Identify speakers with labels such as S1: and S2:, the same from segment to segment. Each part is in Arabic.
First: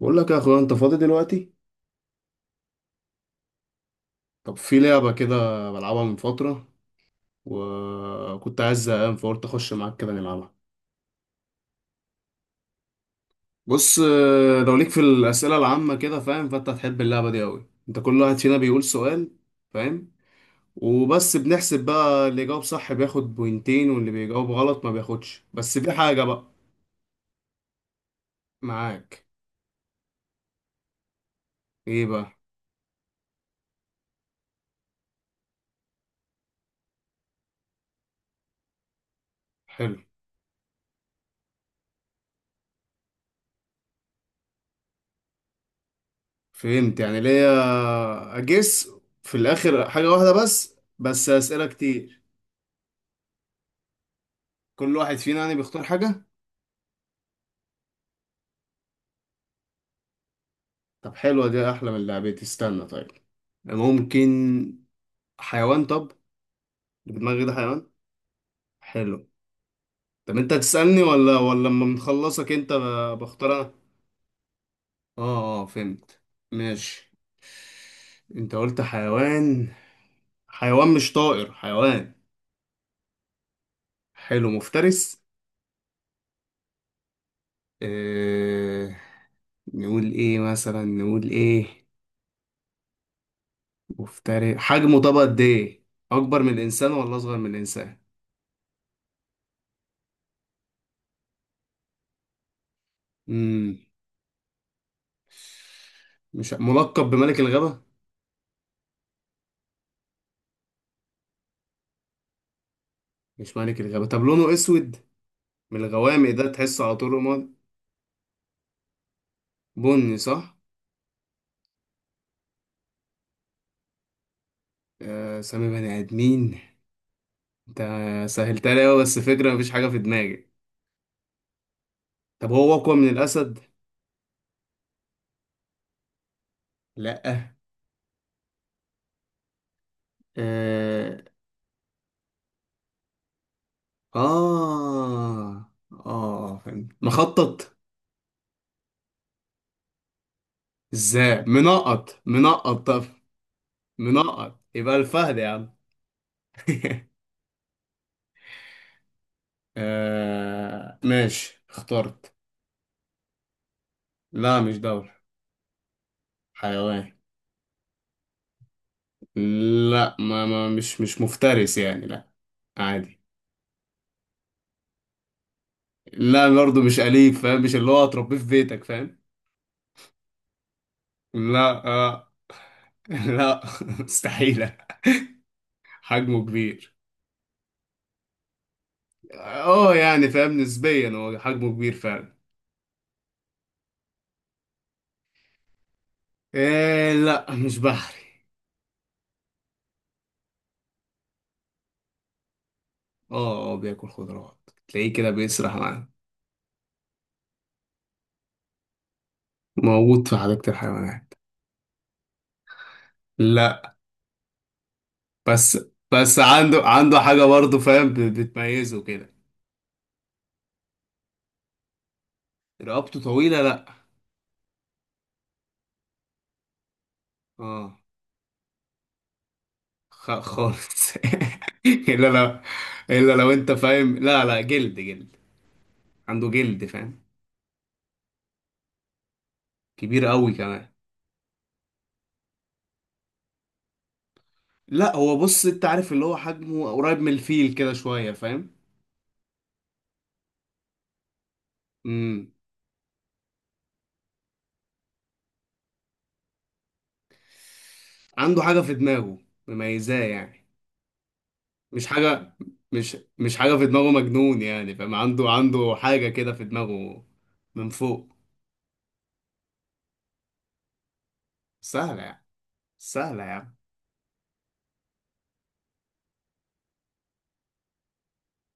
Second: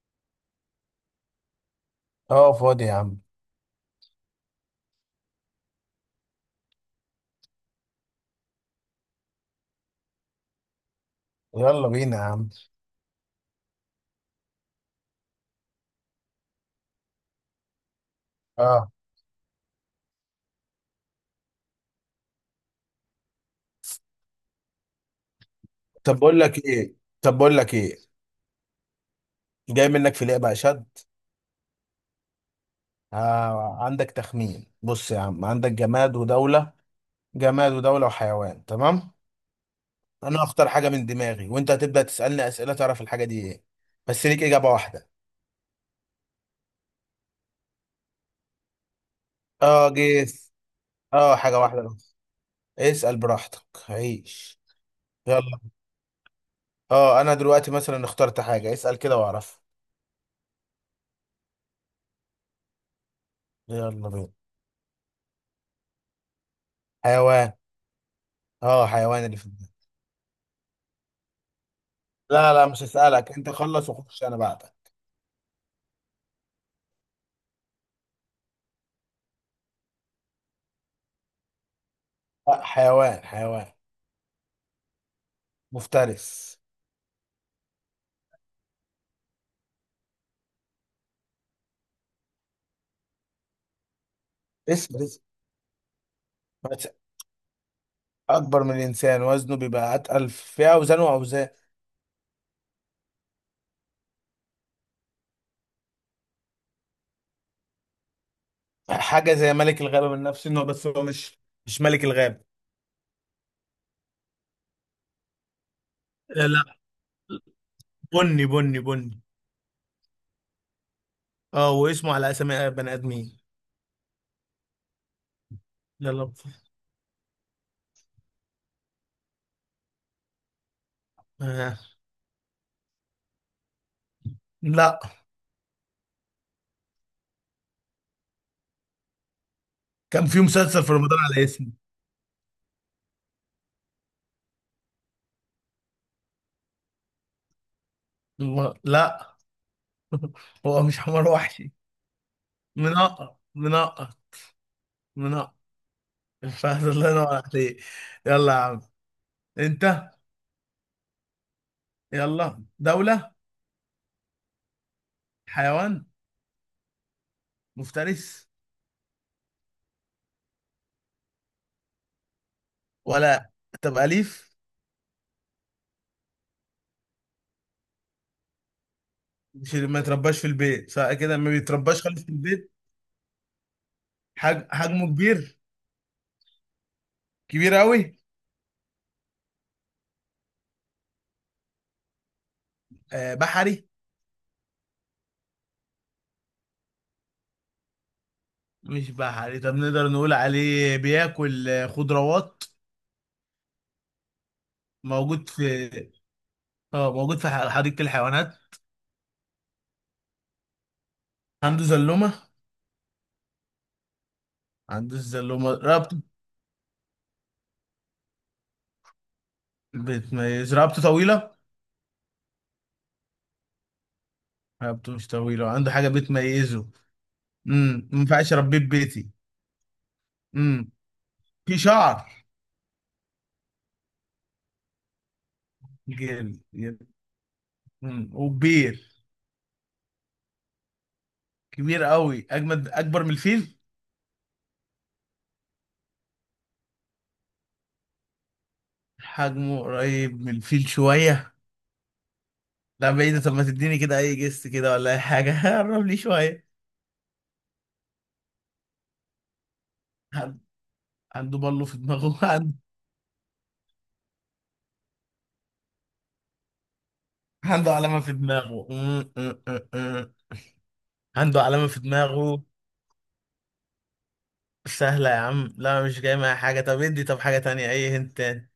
S1: بقول لك يا اخويا انت فاضي دلوقتي.
S2: اه، فاضي يا عم.
S1: طب في لعبة كده بلعبها من فترة، وكنت عايز زهقان فقلت اخش معاك كده نلعبها.
S2: يلا بينا يا عم.
S1: بص آه، لو ليك في الأسئلة العامة كده فاهم، فانت هتحب اللعبة دي قوي. انت كل واحد فينا بيقول
S2: اه.
S1: سؤال، فاهم؟ وبس بنحسب بقى، اللي يجاوب صح بياخد بوينتين واللي بيجاوب غلط ما بياخدش. بس في
S2: طب
S1: حاجة
S2: بقول
S1: بقى
S2: لك ايه. طب بقول لك ايه
S1: معاك.
S2: جاي منك في لعبة اشد.
S1: ايه بقى؟
S2: آه، عندك تخمين. بص يا عم، عندك جماد ودولة. جماد ودولة وحيوان، تمام.
S1: حلو.
S2: انا هختار حاجة من دماغي وانت هتبدأ تسألني أسئلة تعرف الحاجة دي ايه. بس ليك إجابة واحدة.
S1: فهمت، يعني ليا اجس في
S2: اه
S1: الاخر حاجة واحدة
S2: جيس.
S1: بس
S2: اه، حاجة
S1: أسئلة
S2: واحدة بس.
S1: كتير.
S2: اسأل براحتك عيش.
S1: كل واحد فينا يعني
S2: يلا.
S1: بيختار حاجة.
S2: اه انا دلوقتي مثلا اخترت حاجة، اسأل كده واعرف.
S1: طب حلوة دي، أحلى من لعبتي. استنى طيب،
S2: يلا
S1: ممكن
S2: بينا.
S1: حيوان؟ طب اللي في دماغي
S2: حيوان.
S1: ده حيوان.
S2: اه، حيوان
S1: حلو.
S2: اللي في دماغي.
S1: طب أنت تسألني ولا لما بنخلصك
S2: لا
S1: أنت،
S2: مش هسألك، انت
S1: بختار أنا؟
S2: خلص وخش انا بعدك.
S1: آه آه، فهمت. ماشي. أنت قلت حيوان. حيوان مش طائر، حيوان.
S2: لا، حيوان حيوان
S1: حلو. مفترس؟
S2: مفترس.
S1: آه... نقول إيه مثلا، نقول إيه؟ مفترس
S2: اسم
S1: حجمه طب
S2: اسم
S1: قد إيه؟ أكبر من
S2: بس.
S1: الإنسان ولا أصغر من الإنسان؟
S2: اكبر من الانسان، وزنه بيبقى اتقل في اوزانه واوزان.
S1: مم. مش ملقب بملك الغابة؟
S2: حاجه زي ملك الغابه، من نفس النوع بس هو مش مش ملك الغابه.
S1: مش ملك الغابة؟ طب لونه اسود، من الغوامق
S2: آه،
S1: ده،
S2: لا.
S1: تحسه على طول رماد؟
S2: بني.
S1: بني، صح.
S2: اه، واسمه على اسامي بني ادمين.
S1: آه سامي بني
S2: يلا.
S1: ادمين. انت سهلتها لي أوي، بس فكرة مفيش حاجة في دماغي.
S2: آه.
S1: طب هو اقوى من الاسد؟
S2: لا
S1: لا.
S2: كان في مسلسل في
S1: اه.
S2: رمضان على اسمه.
S1: اه, آه، فهمت. مخطط؟
S2: لا. هو مش حمار
S1: ازاي،
S2: وحشي.
S1: منقط منقط طب؟
S2: منقط منقط.
S1: منقط يبقى الفهد يا
S2: منقط.
S1: عم.
S2: الفهد، الله ينور عليك. يلا يا عم. انت.
S1: آه ماشي، اخترت.
S2: يلا. دولة.
S1: لا مش دولة.
S2: حيوان.
S1: حيوان.
S2: مفترس.
S1: لا، ما, ما مش مش مفترس يعني، لا، عادي.
S2: ولا؟ طب أليف؟
S1: لا برضه مش أليف، فاهم؟ مش اللي هو هتربيه في بيتك، فاهم؟
S2: مش ما يترباش في البيت، سواء كده ما
S1: لا
S2: بيترباش خالص في
S1: آه.
S2: البيت.
S1: لا مستحيلة.
S2: حجمه كبير.
S1: حجمه كبير.
S2: كبير قوي.
S1: اه يعني فاهم، نسبيا هو حجمه كبير فعلا.
S2: آه. بحري؟
S1: إيه؟ لا مش بحري.
S2: مش بحري. طب نقدر نقول عليه بياكل خضروات.
S1: اه اه، بياكل خضروات، تلاقيه كده
S2: موجود
S1: بيسرح
S2: في،
S1: معانا.
S2: اه، موجود في حديقة الحيوانات.
S1: موجود في حديقة الحيوانات.
S2: عنده زلومة.
S1: لا.
S2: عنده الزلومة،
S1: بس
S2: رقبته.
S1: بس عنده حاجة برضه فاهم، بتميزه كده.
S2: بتميز. رقبته طويلة.
S1: رقبته طويلة؟ لا.
S2: رقبته مش طويلة، عنده حاجة بتميزه.
S1: اه.
S2: ما ينفعش اربيه في بيتي. امم
S1: خالص.
S2: في
S1: الا
S2: شعر.
S1: لو، الا لو انت فاهم، لا لا، جلد، جلد. عنده
S2: جامد
S1: جلد
S2: جامد.
S1: فاهم.
S2: مم. وكبير.
S1: كبير قوي كمان.
S2: كبير قوي اجمد، اكبر من الفيل.
S1: لا، هو بص انت عارف اللي هو حجمه قريب من الفيل كده شويه، فاهم؟
S2: حجمه قريب من الفيل شويه.
S1: امم.
S2: لا بعيد. طب ما تديني كده اي جست كده ولا اي حاجه. قرب لي شويه.
S1: عنده حاجه في دماغه مميزاه
S2: عن-
S1: يعني.
S2: عنده بالو في
S1: مش
S2: دماغه.
S1: حاجه، مش حاجه في دماغه مجنون يعني فاهم، عنده حاجه كده في دماغه من
S2: عنده علامه
S1: فوق.
S2: في دماغه. عنده علامه في
S1: سهله يعني،
S2: دماغه.
S1: سهله يعني.
S2: سهله يا عم؟ لا، مش جاي معايا حاجه. طب ادي، طب حاجه تانية، اي هنت تاني.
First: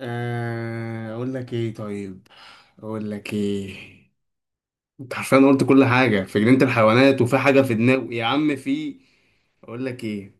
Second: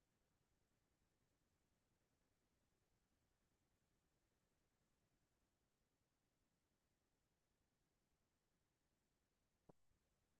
S1: أه، اقول لك ايه طيب، اقول لك ايه. انت حرفيا قلت كل حاجه في جنينه الحيوانات، وفي حاجه في دماغه يا عم. في، اقول لك ايه،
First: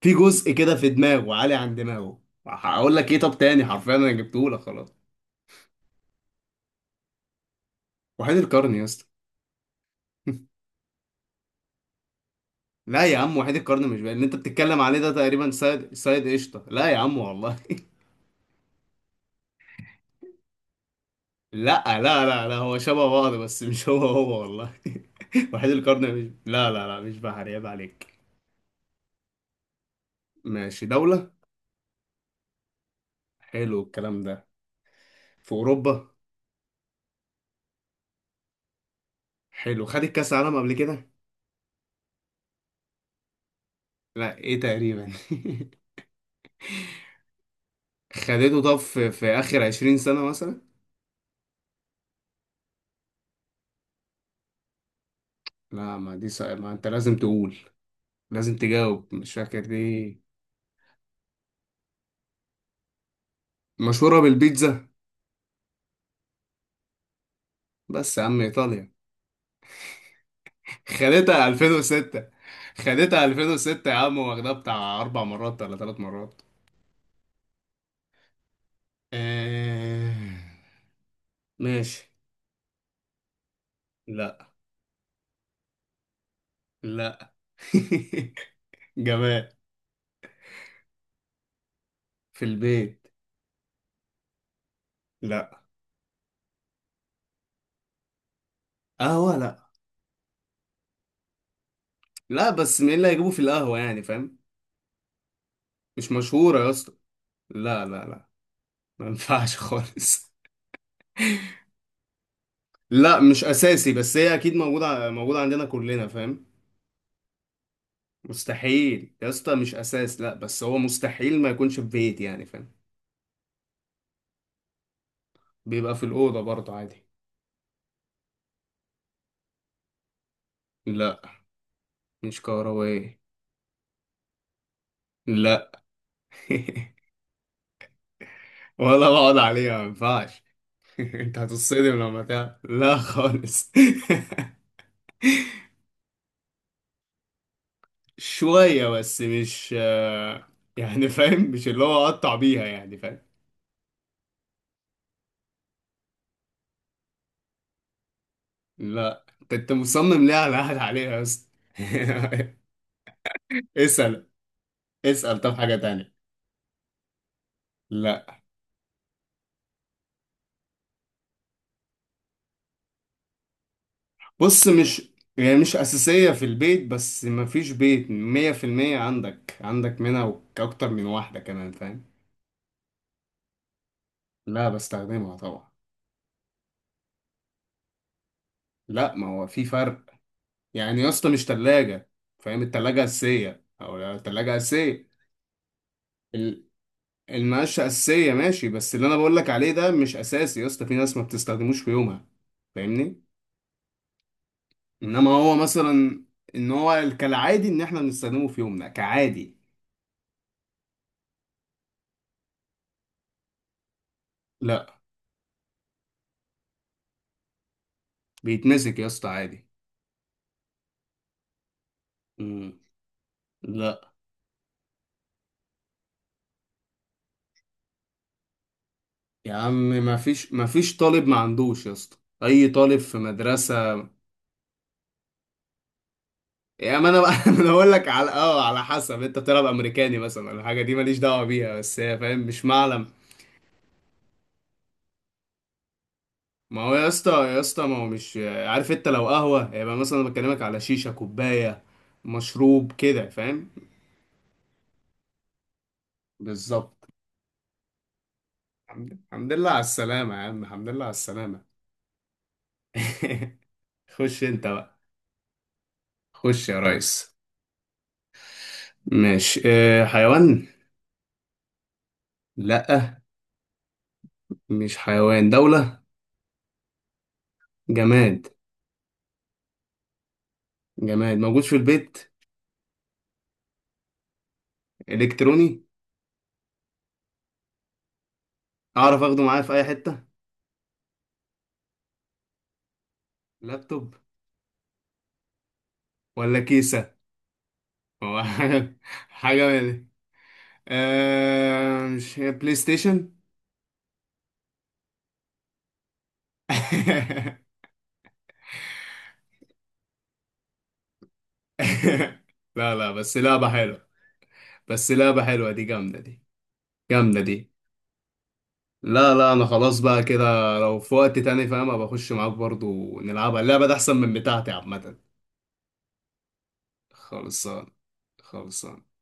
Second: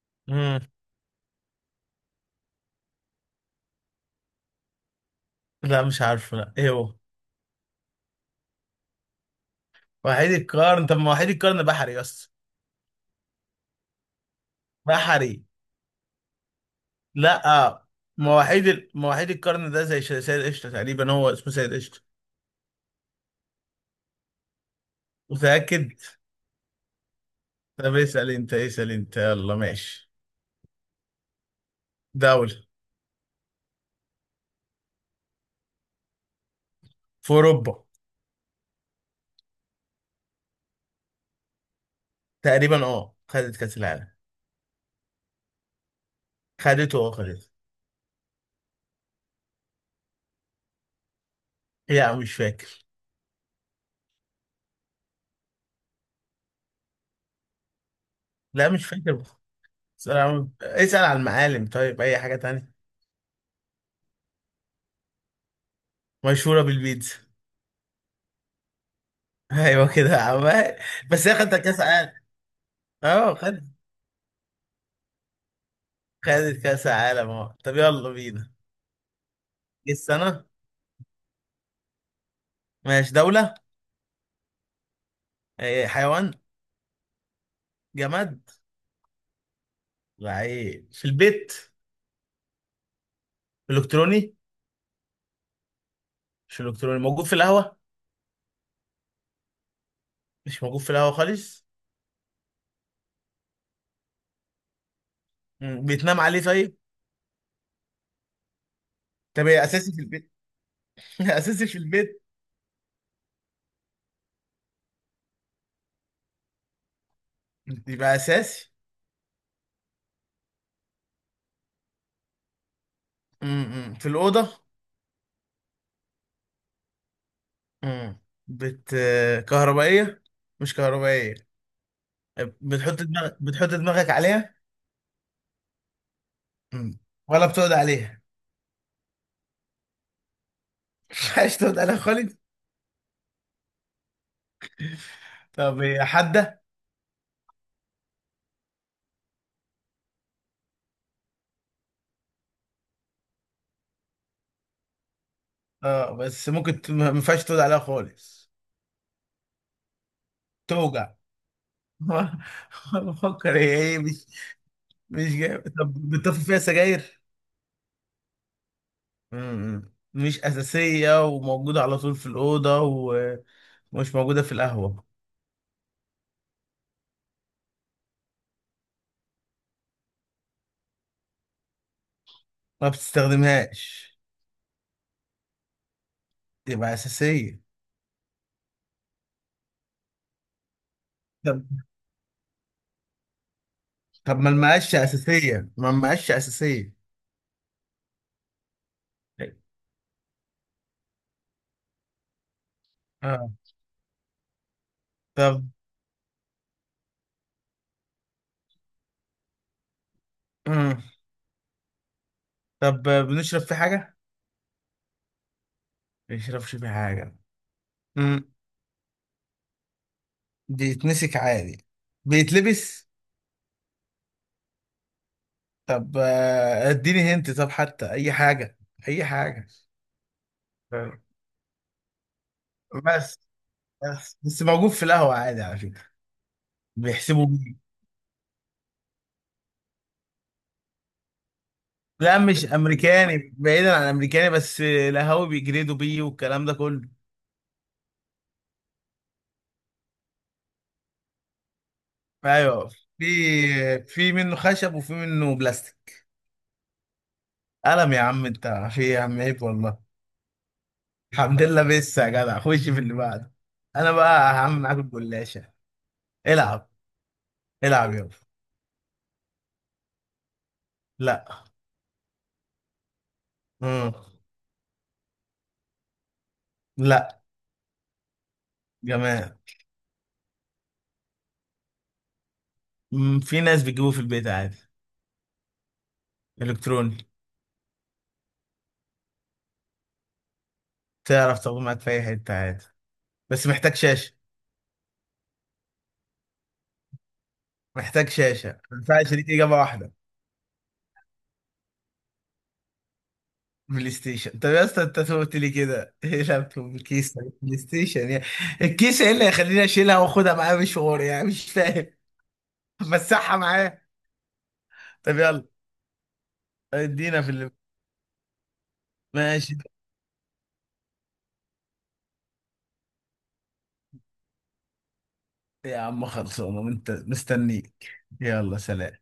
S1: في جزء
S2: مم.
S1: كده في دماغه عالي عن دماغه. هقول لك ايه طب تاني، حرفيا انا جبته لك خلاص.
S2: لا مش عارفه، لا ايه هو؟
S1: وحيد القرن يا اسطى.
S2: وحيد القرن. طب ما وحيد القرن بحري بس.
S1: لا يا عم، وحيد القرن مش بقى اللي انت بتتكلم عليه ده،
S2: بحري.
S1: تقريبا سيد قشطه. لا يا عم والله.
S2: لا. مواعيد مواعيد القرن ده زي سيد قشطة تقريبا، هو اسمه سيد
S1: لا
S2: قشطة.
S1: لا لا لا، هو شبه بعض بس مش هو هو، والله. وحيد
S2: متأكد؟
S1: القرن مش، لا لا لا، مش بحر، عيب
S2: طب
S1: عليك.
S2: اسأل انت، اسأل انت. يلا ماشي.
S1: ماشي، دولة.
S2: دولة.
S1: حلو الكلام ده. في أوروبا.
S2: في أوروبا.
S1: حلو، خدت كأس عالم قبل كده؟
S2: تقريبا اه، خدت كأس العالم.
S1: لا ايه تقريبا؟
S2: خدته. اه خدته.
S1: خدته. طب في اخر 20 سنة مثلا؟
S2: لا مش فاكر.
S1: لا ما دي صعبة، ما انت لازم تقول، لازم
S2: لا مش
S1: تجاوب.
S2: فاكر.
S1: مش فاكر دي؟
S2: اسأل عن، اسأل عن المعالم طيب. أي حاجة تانية.
S1: مشهورة بالبيتزا.
S2: مشهورة بالبيتزا.
S1: بس يا عم ايطاليا.
S2: أيوة كده يا عم. بس هي
S1: خدتها
S2: خدت كأس عالم.
S1: 2006. خدتها
S2: اه خدت.
S1: 2006 يا عم، واخدها بتاع اربع مرات ولا ثلاث مرات؟
S2: خدت كأس عالم اه. طب يلا بينا. ايه
S1: آه...
S2: السنة؟
S1: ماشي.
S2: ماشي. دولة.
S1: لا.
S2: إيه، حيوان.
S1: لا.
S2: جماد.
S1: جمال؟
S2: لعيب في البيت.
S1: في البيت.
S2: الكتروني.
S1: لا.
S2: مش الكتروني، موجود في القهوه.
S1: قهوة؟ لا.
S2: مش موجود في القهوه خالص.
S1: لا، بس مين اللي هيجيبه في القهوة يعني، فاهم؟
S2: مم.
S1: مش
S2: بيتنام عليه
S1: مشهورة يا
S2: طيب.
S1: اسطى. لا لا لا، ما
S2: طب
S1: ينفعش
S2: إيه اساسي في البيت؟
S1: خالص.
S2: اساسي في البيت.
S1: لا مش اساسي، بس هي اكيد موجوده، موجوده عندنا كلنا فاهم.
S2: يبقى اساسي.
S1: مستحيل يا اسطى، مش اساس، لا بس هو مستحيل ما يكونش في بيت، يعني فاهم؟
S2: مم. في الاوضه.
S1: بيبقى في الاوضه برضه عادي.
S2: مم. بت. كهربائيه. مش
S1: لا،
S2: كهربائيه.
S1: مش
S2: بتحط
S1: كهربائي.
S2: دماغك، بتحط دماغك عليها.
S1: لا.
S2: مم. ولا بتقعد عليها؟
S1: ولا بقعد عليها، ما ينفعش. انت
S2: مش عايز تقعد عليها
S1: هتصدم لما
S2: خالص.
S1: تعرف، لا خالص.
S2: طب هي حاده.
S1: شويه بس، مش آه، يعني فاهم مش اللي هو اقطع بيها، يعني فاهم.
S2: اه بس ممكن ما ينفعش تقعد عليها خالص.
S1: لا انت، أنت مصمم ليه على قاعد عليها
S2: توجع.
S1: يا اسطى؟
S2: بفكر هي ايه.
S1: اسأل،
S2: مش
S1: اسأل طب
S2: جاي.
S1: حاجة
S2: طب
S1: تانية.
S2: بتطفي فيها سجاير؟
S1: لا.
S2: مش أساسية، وموجودة على طول في الأوضة، ومش موجودة في
S1: بص
S2: القهوة.
S1: مش، يعني مش أساسية في البيت، بس مفيش بيت 100%، عندك منها، وك- أكتر من واحدة كمان فاهم.
S2: ما بتستخدمهاش.
S1: لا بستخدمها طبعا.
S2: تبقى أساسية.
S1: لا، ما هو في فرق يعني يا اسطى، مش
S2: طب.
S1: تلاجة فاهم؟ التلاجة أساسية، أو لا
S2: طب ما
S1: التلاجة
S2: المقاشة
S1: أساسية.
S2: أساسية، ما المقاشة
S1: ال-
S2: أساسية.
S1: المقاشة أساسية ماشي، بس اللي أنا بقولك عليه ده مش أساسي يا اسطى، في ناس ما بتستخدموش في يومها، فاهمني؟
S2: آه.
S1: إنما هو
S2: طب.
S1: مثلا، إن هو كالعادي، إن إحنا بنستخدمه في يومنا كعادي.
S2: مم. طب بنشرب في حاجة؟
S1: لا.
S2: ما بنشربش في حاجة. مم.
S1: بيتمسك يا اسطى عادي.
S2: بيتمسك عادي.
S1: مم.
S2: بيتلبس؟
S1: لا
S2: طب اديني هنت، طب حتى أي حاجة. أي
S1: يا
S2: حاجة.
S1: عم، ما فيش طالب ما عندوش يا اسطى، اي طالب في
S2: بس.
S1: مدرسه.
S2: بس موجود في القهوة عادي على فكرة.
S1: يا ما انا بقى.
S2: بيحسبوا
S1: انا
S2: بيه.
S1: بقول لك على اه على حسب، انت بتلعب امريكاني مثلا، الحاجه دي ماليش دعوه بيها، بس هي
S2: لا
S1: فاهم مش
S2: مش
S1: معلم.
S2: أمريكاني، بعيدا عن أمريكاني، بس القهاوي بيجريدوا بيه والكلام ده
S1: ما هو
S2: كله.
S1: يا اسطى، يا اسطى ما هو، مش عارف انت لو قهوه يبقى، مثلا أنا بكلمك على شيشه، كوبايه
S2: أيوه.
S1: مشروب
S2: في.
S1: كده، فاهم؟
S2: في منه خشب وفي منه بلاستيك.
S1: بالظبط.
S2: قلم يا عم أنت. في
S1: الحمد
S2: إيه يا عم،
S1: الحمد
S2: عيب
S1: لله على
S2: والله.
S1: السلامه يا عم، الحمد لله على السلامه.
S2: الحمد لله، بس يا جدع خش في اللي بعده. أنا
S1: خش
S2: بقى
S1: انت
S2: هعمل معاك
S1: بقى،
S2: الجلاشة.
S1: خش يا
S2: العب.
S1: ريس.
S2: العب يابا.
S1: ماشي. اه حيوان؟
S2: لا.
S1: لأ،
S2: مم.
S1: مش حيوان. دولة؟
S2: لا
S1: جماد.
S2: جماعة.
S1: جماد موجود في البيت؟
S2: مم، في ناس بتجيبوه في البيت عادي.
S1: إلكتروني.
S2: إلكتروني.
S1: أعرف أخده معايا في أي حتة.
S2: تعرف تاخده معاك في أي حتة عادي. بس محتاج
S1: لابتوب
S2: شاشة.
S1: ولا كيسة؟
S2: محتاج
S1: هو
S2: شاشة،
S1: حاجة،
S2: ما ينفعش ليك
S1: حاجة
S2: إجابة
S1: من
S2: واحدة.
S1: مش هي بلاي ستيشن؟
S2: بلاي ستيشن. طب يا اسطى انت قلت لي كده، ايه لابتوب الكيس. بلاي ستيشن يعني. الكيس ايه اللي هيخليني اشيلها واخدها معايا مشوار، يعني مش فاهم.
S1: لا لا، بس
S2: مسحها
S1: لعبة
S2: معايا.
S1: حلوة، بس
S2: طب
S1: لعبة
S2: يلا.
S1: حلوة دي، جامدة دي، جامدة
S2: ادينا في اللي.
S1: دي. لا لا، أنا
S2: ماشي.
S1: خلاص بقى كده، لو في وقت تاني فاهم أبقى أخش معاك برضو نلعبها، اللعبة دي أحسن من بتاعتي عامة.
S2: يا عم خلصانه، انت
S1: خلصان،
S2: مستنيك. يلا
S1: خلصان.
S2: سلام.